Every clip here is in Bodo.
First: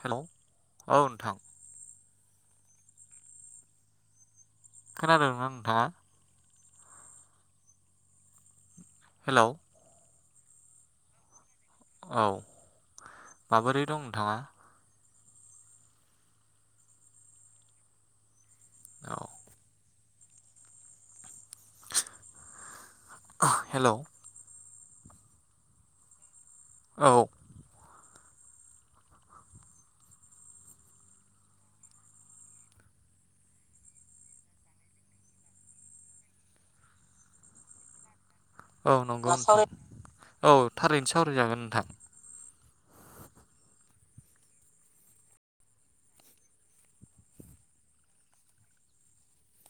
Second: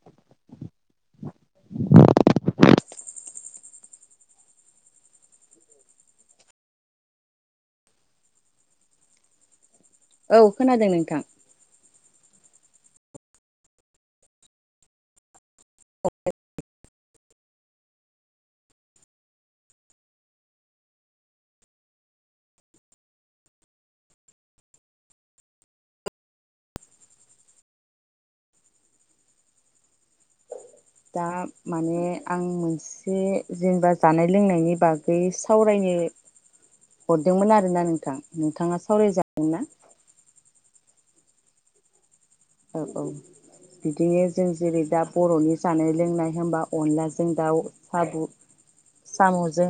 हेलौ औ नोंथां खोनादोंना नोंथाङा हेलौ औ खोनादों नोंथां औ माबोरै दं नोंथाङा [unintelligible] औ हेलौ औ दा माने आं मोनसे जेनेबा जानाय लोंनायनि बागै सावरायनो हरदोंमोन आरोना नोंथां नोंथाङा औ नंगौ मा सावरायजागोन ना सावराय औ थारैनो सावरायजागोन नोंथां औ औ बिदिनो जों जेरै दा बर'नि जानाय लोंनाय होमबा अनलाजों दाउ साबु साम'जों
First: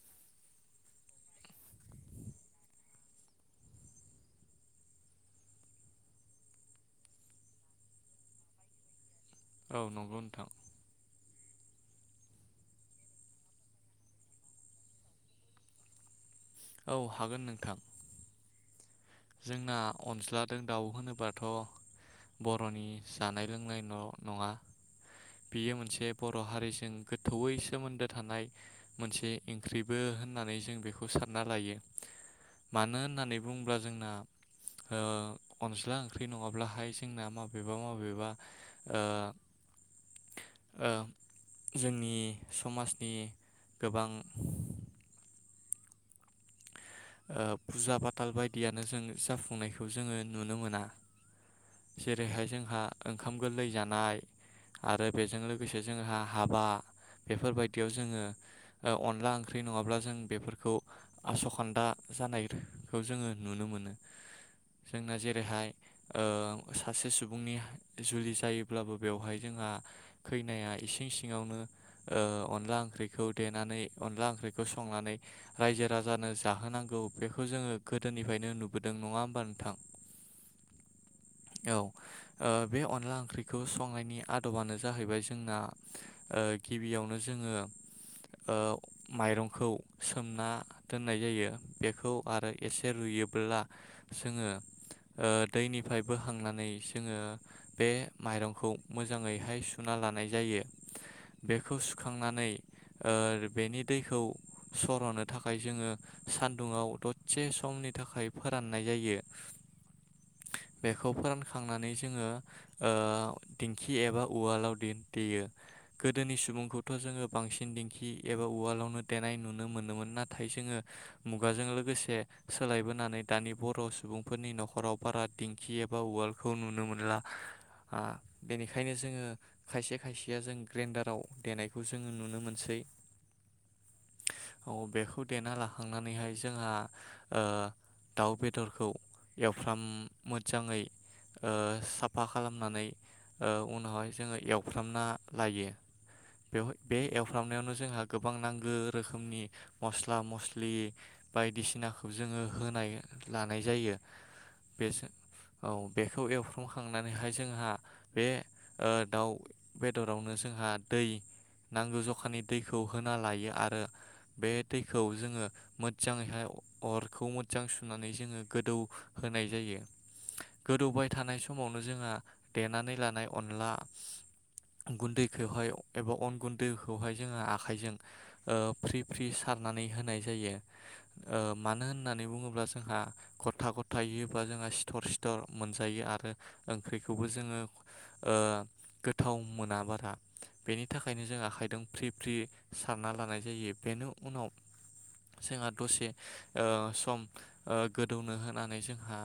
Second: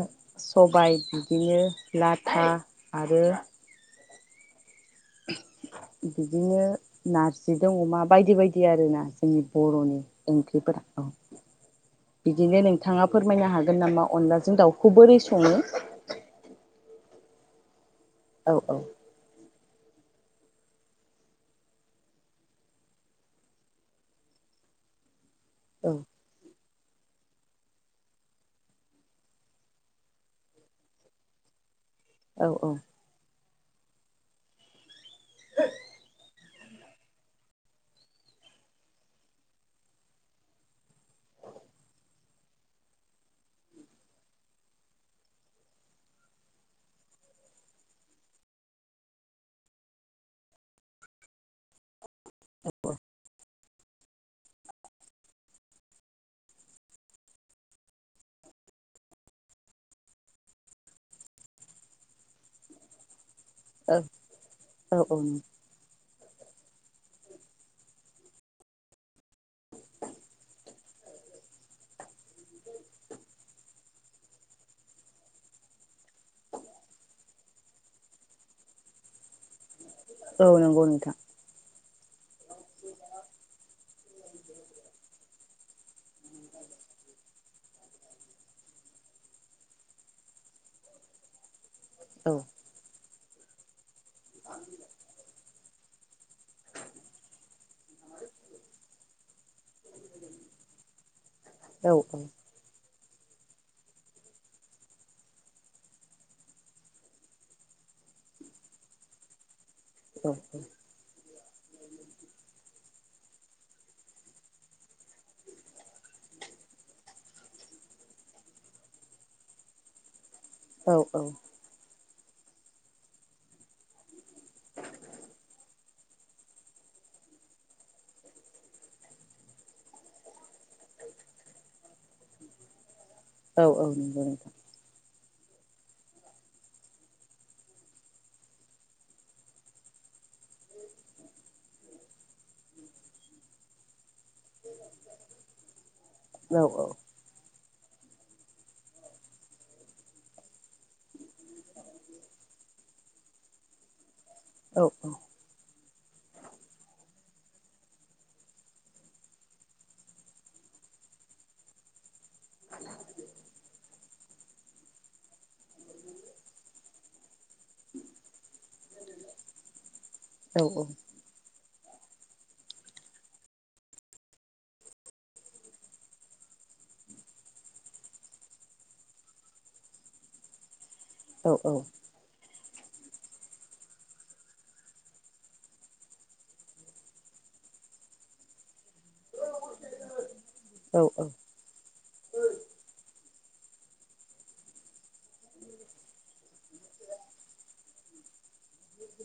सबाय बिदिनो लाथा आरो बिदिनो नारजिदों अमा बायदि बायदि आरो ना जोंनि औ बरनि नंगौ नोंथां ओंख्रिफोरा औ बिदिनो नोंथाङा फोरमायनो हागोन नामा अनलाजों दाउखौ बोरै सङो? औ हागोन नोंथां। औ औ जोंना अनज्लाजों दाउ होनोबथ बरनि जानाय लोंनायल नङा बियो मोनसे बर हारिजों गोथौयै सोमोन्दो थानाय मोनसे इंख्रिबो होननानै जों बेखौ सानना लायो। औ औ मानो होननानै बुंब्ला जोंना ओ अनज्ला ओंख्रि नङाब्लाहाय जोंना माबेबा मबेबा ओ जोंनि समाजनि गोबां ओ फुजा पाथाल बायदियानो जों जाफुंनायखौ जोङो नुनो मोना। जेरैहाय जोंहा ओंखाम गोरलै जा नाय आरो बेजों लोगोसे जोंहा हाबा बेफोरबायदियाव जोङो ओ अनला ओंख्रि नङाब्ला जों बेफोरखौ आसखान्दा जानायखौ जोङो नुनो मोनो। औ औ औ जोंना जेरैहाय ओ सासे सुबुंनि जुलि जायोब्लाबो बेवहाय जोंहा खैनाया इसिं सिङावनो ओ अनला ओंख्रिखौ देनानै अनला ओंख्रिखौ संनानै रायजो राजानो जाहोनां गौ बेखौ जोङो गोदोनिफ्रायनो नुबोदों नङा होमबा नोंथां? औ नंगौ नोंथां। औ ओ बे अनला ओंख्रिखौ संनाय नि आदबानो जाहैबाय जोंना ओ गिबियावनो जोङो ओ माइरंखौ सोमना दोननाय जायो। बेखौ औ आरो एसे रुयोब बोला जोङो ओ दोनैनिफ्राय बोखांनानै जोङो बे माइरंखौ मोजाङैहाय सुना लानाय जायो बेखौ औ औ सुखांनानै ओ बेनि दैखौ सर'नो थाखाय जोङो सान दुङाव दसे समनि थाखाय फोराननाय जायो। औ बेखौ फोरानखांनानै जोङो ओ दिंखि एबा उवालाव दे-देयो गोदोनि सुबुंखौथ जोङो बांसिन दिंखि एबा उवालावनो देनाय नुनो मोनोमोन। ना थाय जोङो औ जों लोगोसे सोलायबोनानै दानि बर सुबुं फोरनि नखराव बारा दिंखि एब बा उवालखौ नुनो मोनला ओ बेनिखायनो जोङो खायसे खायसेया जों ग्रेन्डाराव देनायखौ जोङो नुनो मोनसै। औ औ नंगौ नोंथां औ बेखौ देना ला थांनानैहाय जोंहा ओ दाउ बेदरखौ एवफ्राम मोजाङै ओ साफा खालामनानै ओ उनावहाय जोङो एवफ्रामना लायो औ बेव औ बे एवफ्रामनायावनो जो जोंहा गोबां नांगौ रोखोमनि मस्ला मस्लि बि बायदिसिनाखौ जोङो होनाय लानाय जायो। औ बेसे औ। बेखौ एवफ्रामखांनानैहाय जोंहा बे ओ दाउ बेदरावनो जोंहा दै नांगौ ज अखानि दैखौ होना लायो आरो बे दैखौ जोङो मोजाङैहाय अरखौ मो जां सुनानै जोङो गोदौ होनाय जायो औ औ गोदौबाय थानाय समाव जोंहा देनानै लानाय अनला गुन्दै खौहाइ एबा अन गुन्दै खौहाइ जोंहा आखायजों ओ फ्रि फ्रि सारनानै होनाय। जायो। ओ औ मानो होननानै बुङोब्ला जोंहा गथा गथायै होबा जोंहा सिथर सिथर मोनजायो आरो ओंख्रिखौबो जोङो ओ गोथाव मोना [unintelligible] बेनि थाखायनो जों आखाइदों फ्रि फ्रि सारना लानाय जायो बेनि उनाव जोंहा दसे ओ सम ओ गोदौनो होनानै जोंहा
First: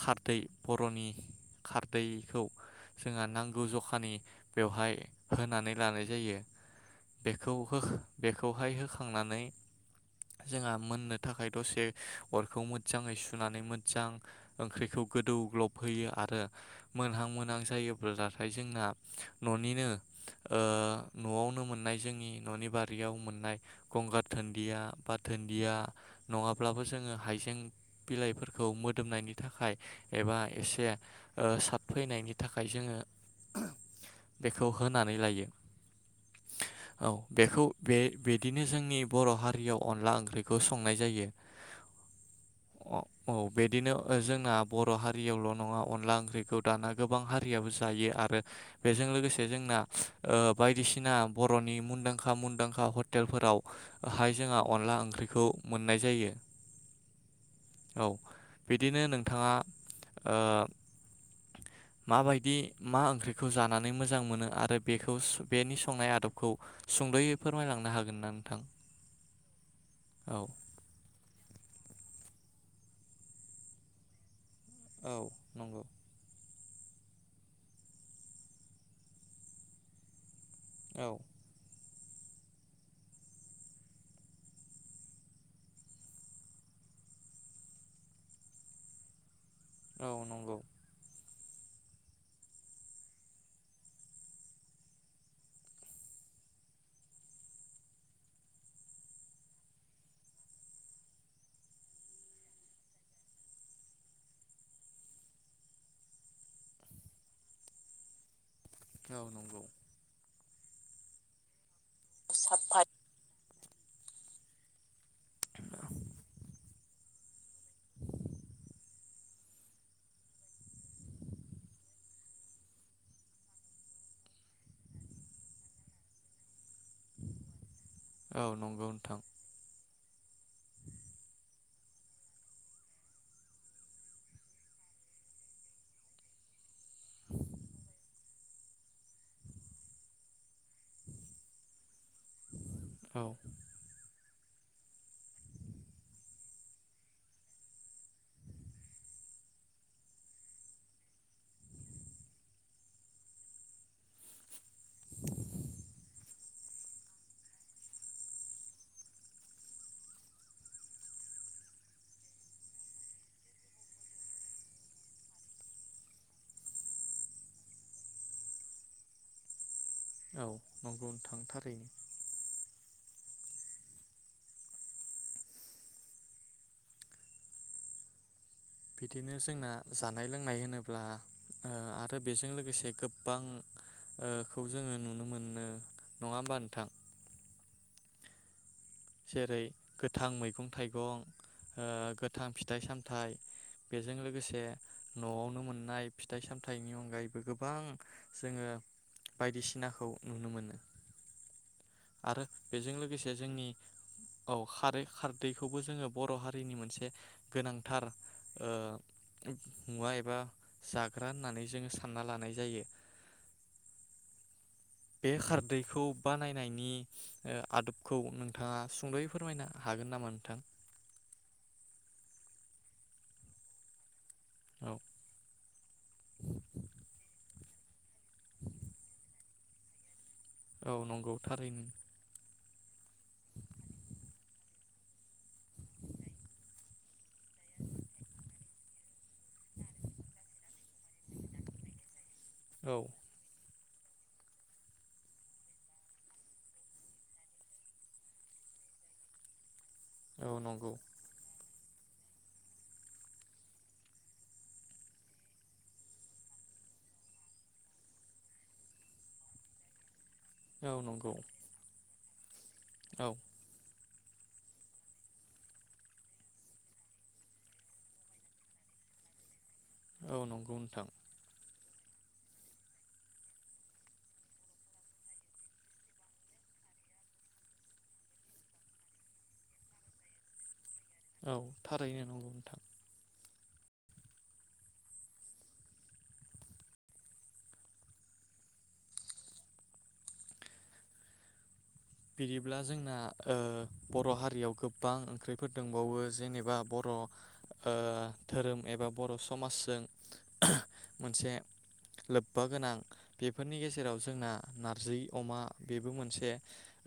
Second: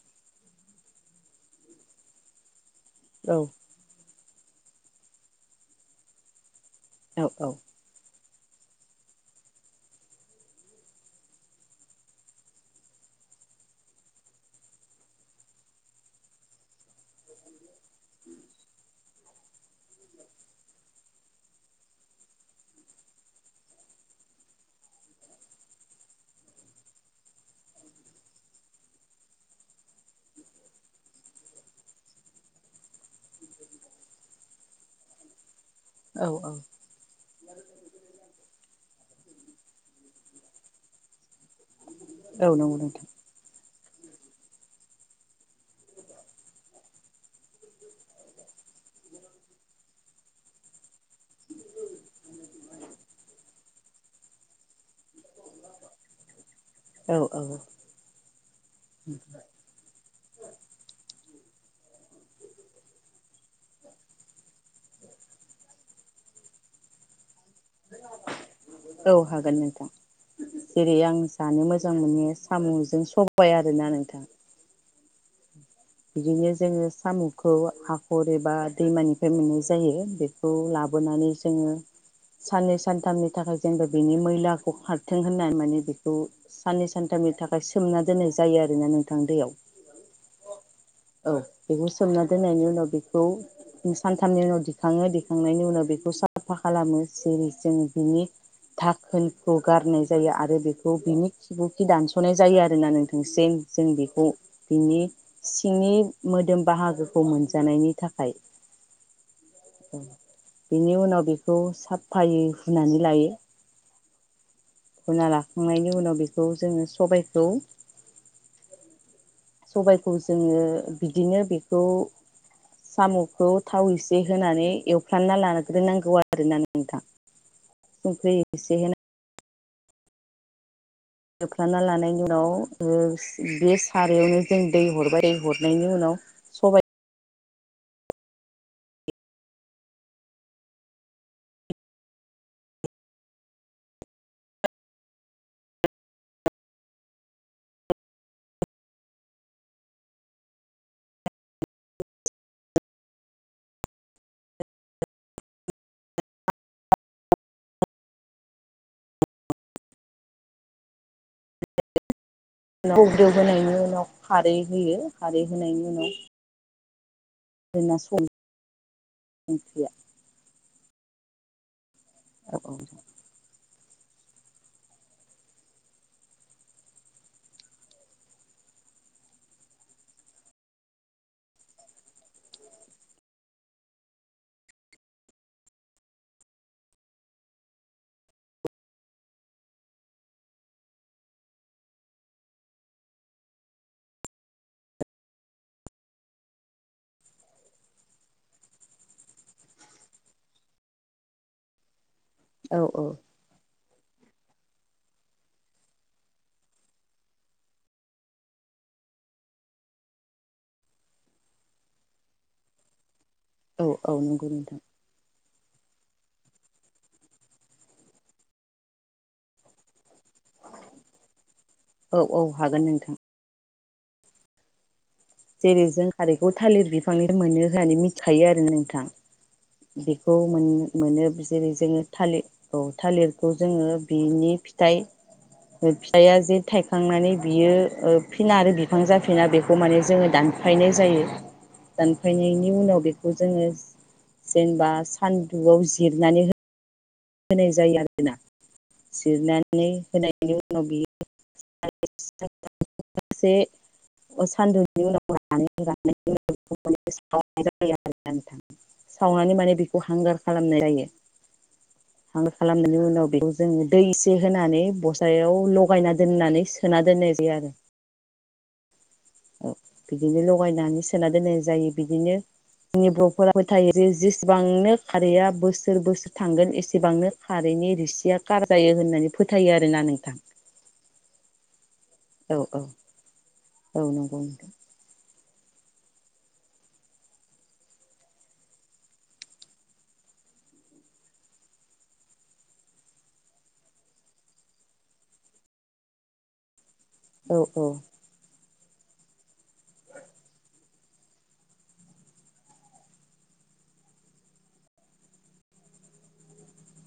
खारदै बरनि खारदैखौ जोंहा नांगौ जखानि बेवहाय होनानै लानाय जायो। बेखौ होख बेखौहाय होखांनानै। जोंहा मोननो थाखाय दसे अरखौ मोजाङै सुनानै मोजां ओंख्रिखौ गोदौ ग्लब होयो आरो मोनहां मोनहां जायोब्लाथाय जोंना ननिनो ओ नआवनो मोननाय जोंनि ननि बारियाव मोननाय गंगार धोनन्दिया। बा धोनन्दिया नङाब्लाबो जोङो हाइजें बिलाइफोरखौ मोदोमनायनि थाखाय एबा एसे ओ साबफैनायनि थाखाय जोङो बेखौ होनानै लायो। औ औ। औ बेखौ बे बिदिनो जोंनि बर हारियाव अनला ओंख्रिखौ संनाय जायो। औ नंगौ नोंथां। अ- औ बिदिनो जोंना बर हारियावल नङा अनला ओंख्रिखौ दाना गोबां हारियाबो जायो आरो बेजों लोगोसे जोंना ओ बायदिसिना बरनि मुंदांखा मुंदांखा हटेलफोराव हाय जोंहा। अनला ओंख्रिखौ मोननाय जायो। औ औ। औ बिदिनो नोंथाङा ओ माबायदि मा ओंख्रिखौ जानानै मोजां मोनो आरो बेखौ बेनि संनाय आदबखौ सुंदयै फोरमायलांनो हागोनना नोंथां? औ हागोन नोंथां औ जेरै आं जानो मोजां मोनो। सामजों सबाय आरोना नोंथां औ नंगौ। बिदिनो जोङो साम'खौ हाखर एबा दैमानिफ्राय मोननाय जायो बे खौ औ लाबोनानै जोङो। साननै सानथामनि थाखाय जोंबो बिनि मैलाखौ खारथों होनना माने बेखौ साननै सानथामनि थाखाय सोमना दोननाय जायो आरोना नोंथां दैयाव। औ नंगौ। औ बेखौ सोमना दोननायनि उनाव बेखौ सानथामनि उनाव दिखाङो दिखांनायनि उनाव बेखौ साफा खालामो जेरै जों बिनि धाखोनखौ गारनाय जायो आरो बेखौ बिनि खिबु खि दानसनाय जायो आरोना नोंथांसिम जों बेखौ बिनि सिंनि मोदोम बाहागोखौ मोनजानायनि थाखाय। औ नंगौ। बिनि उनाव बेखौ साद फायै हुनानै लायो। हुना लाखांनायनि उनाव बेखौ जोंङो सबायखौ सबायखौ जोंङो बिदिनो बेखौ सामखौ थाव एसे होनानै एवफ्राना लाग्रोनांगौ आरोना नोंथां। संख्रि औ एसे नंगौ होना नोंथां बोख्ला लानायनि उनाव ओ बे सारायावनो जों दै हरबाय हरनायनि उनाव सबाय औ। [inaudible] होनायनि उनाव खारै होयो खारै होनायनि उनाव [unintelligible] ओंख्रिया औ नंगौ थां थारैनो। [inaudible] बिदिनो जोंना जानाय लोंनाय होनोब्ला ओ आरो बेजों लोगोसे गोबांओ खौ जोङो नुनो मोनो नङा होमबा नोंथां? जेरै गोथां मैगं थाइगं ओ गोथां फिथाइ सामथाय बेजों लोगोसे नआवनो मोननाय फिथाइ सामथाइनि अनगायैबो गोबां जोङो बायदिसिनाखौ नुनो मोनो। आरो औ बेजों औ लोगोसे जोंनि औ खारै खारदैखौबो जोङो बर हारिनि मोनसे गोनांथार ओ मुवा एबा जाग्रा होननानै जोङो सानना लानाय जायो। औ औ नंगौ नोंथां। बे खारदैखौ बानायनायनि ओ आदबखौ नोंथाङा सुंद'यै फोरमायनो हागोन नामा नोंथां? औ औ हागोन नोंथां। औ। जेरै जों खारैखौ थालिर बिफांनि मोनो होननानै मिथिखायो आरो नोंथां बे खौ मोन औ मोनो नंगौ जेरै थारैनो जोङो थालिर औ थालिरखौ जोङो बिनि फिथाइ फिथाइया जे थायखांनानै बियो ओ फिना आरो बिफां जाफिना बेखौ जोंङो दानफायनाय जायो दानफायनायनि औ उनाव बेखौ जोंङो जेनेबा सान्दुआव जिरनानै हो होनाय जायो आरो ना जिरना माने औ होनायनि उनाव नंगौ बियो [inaudible] से सानदुंनि [inaudible] सावनानै माने बेखौ हांगार खालामनाय औ जायो। नंगौ थांदो खालामनायनि उनाव औ बेखौ जोङो दै इसे होनानै बसायाव लगायना दोननानै सोना दोननाय जायो आरो औ औ बिदिनो नंगौ लगायनानै नोंथां सोना दोननाय जायो। बिदिनो जोंनि बर'फोरा फोथायो जे जेसेबांनो खारैआ बोसोर बोसोर थांगोन एसेबांनो खारैनि रिसिया कार जायो होननानै फोथायो आरोना नोंथां। औ थारायनो नंगौ औ औ नोंथां। औ नंगौ नोंथां। बिदिब्ला जोंना ओ बर' हारियाव गोबां ओंख्रिफोर दंबावो जेनेबा बर' र औ औ ओ धोरोम एबा बर' समाजजों मोनसे लोब्बा गोनां बेफोरनि गेजेराव जोंना नारजि अमा बेबो मोनसे।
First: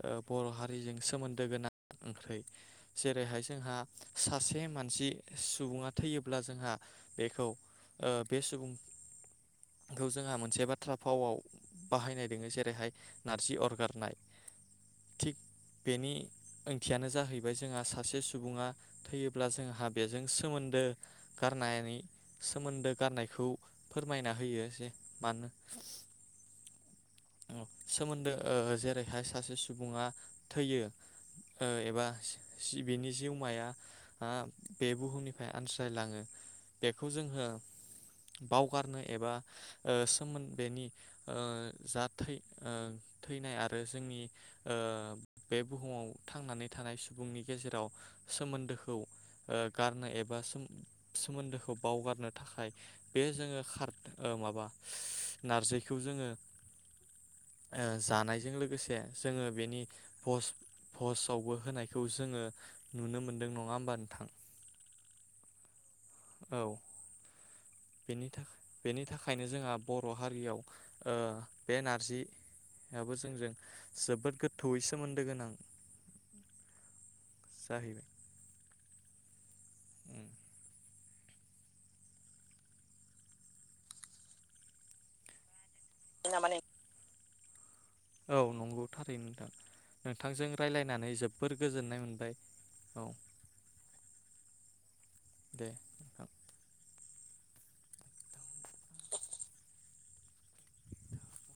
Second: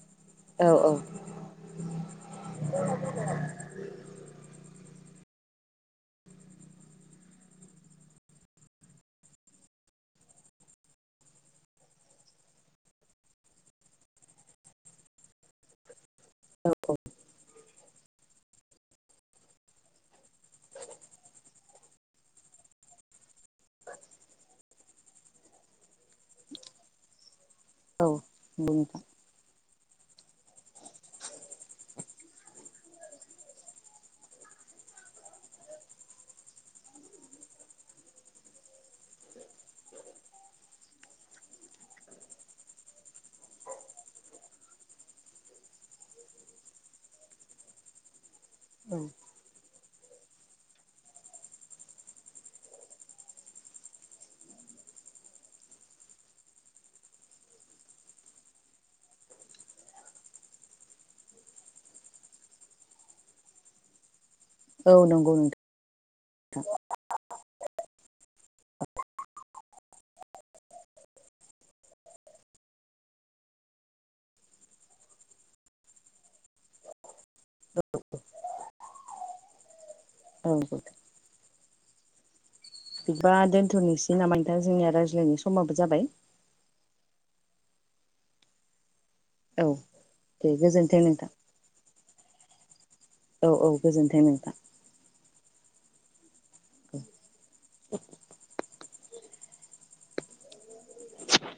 ओ बर' औ हारिजों सोमोन्दो गोनां ओंख्रि जेरैहाय जोंहा सासे मान सि सुबुङा थैयोब्ला जोंहा बेखौ ओ बे सुबुंखौ जोंहा मोनसे बाथ्रा भावाव बाहायनाय दङो जेरैहाय नारजि अरगारनाय, थिक बेनि ओंथियानो जाहैबाय जोंहा सा से सुबुङा थैयोब्ला जोंहा बेजों एस सोमोनदो गारनायनि सोमोन्दो गारनायखौ फोरमायना होयो जे मानो ओ औ सोमोन्दो नंगौ ओ नोंथां जेरैहाय सासे सु सुबुङा थैयो ओ एबा सिबिनि जिउमाया ओ बे बुहुमनिफ्राय आनज्रायलाङो बेखौ जोङो बावगारनो एबा ओ सोमोन बेनि ओ जा थै थैनाय आरो जोंनि, ओ बे बुहुमाव थांनानै थानाय सुबुंनि गेजेराव सोमोन्दोखौ ओ गार नाय एबा सोमोन सोमोन्दोखौ बावगारनो थाखाय बे जोङो गार ओ माबा नारजिखौ जोङो ओ जानायजों लोगोसे जोङो बेनि पस पस्टआवबो होनायखौ जोङो नुनो मोनदों नङा होमबा नोंथां? औ नंगौ औ नोंथां। बेनि थाखाय बेनि थाखायनो जोंहा बर' हारियाव ओ बे नारजियाबबो जोंजों जोबोद गोथौयै सोमोन्दो गोनां जाहैबाय। उम औ। बिदिबा दोनथ'नोसै नामा? नोंथां जोंनिया रायज्लायनाय समाबो, जाबाय औ नंगौ। थारैनो नोंथां औ दे नोंथांजों गोजोन्थों रायलायनानै नोंथां जोबोर गोजोननाय मोनबाय। औ औ औ गोजोन्थों नोंथां। दे [unintelligible]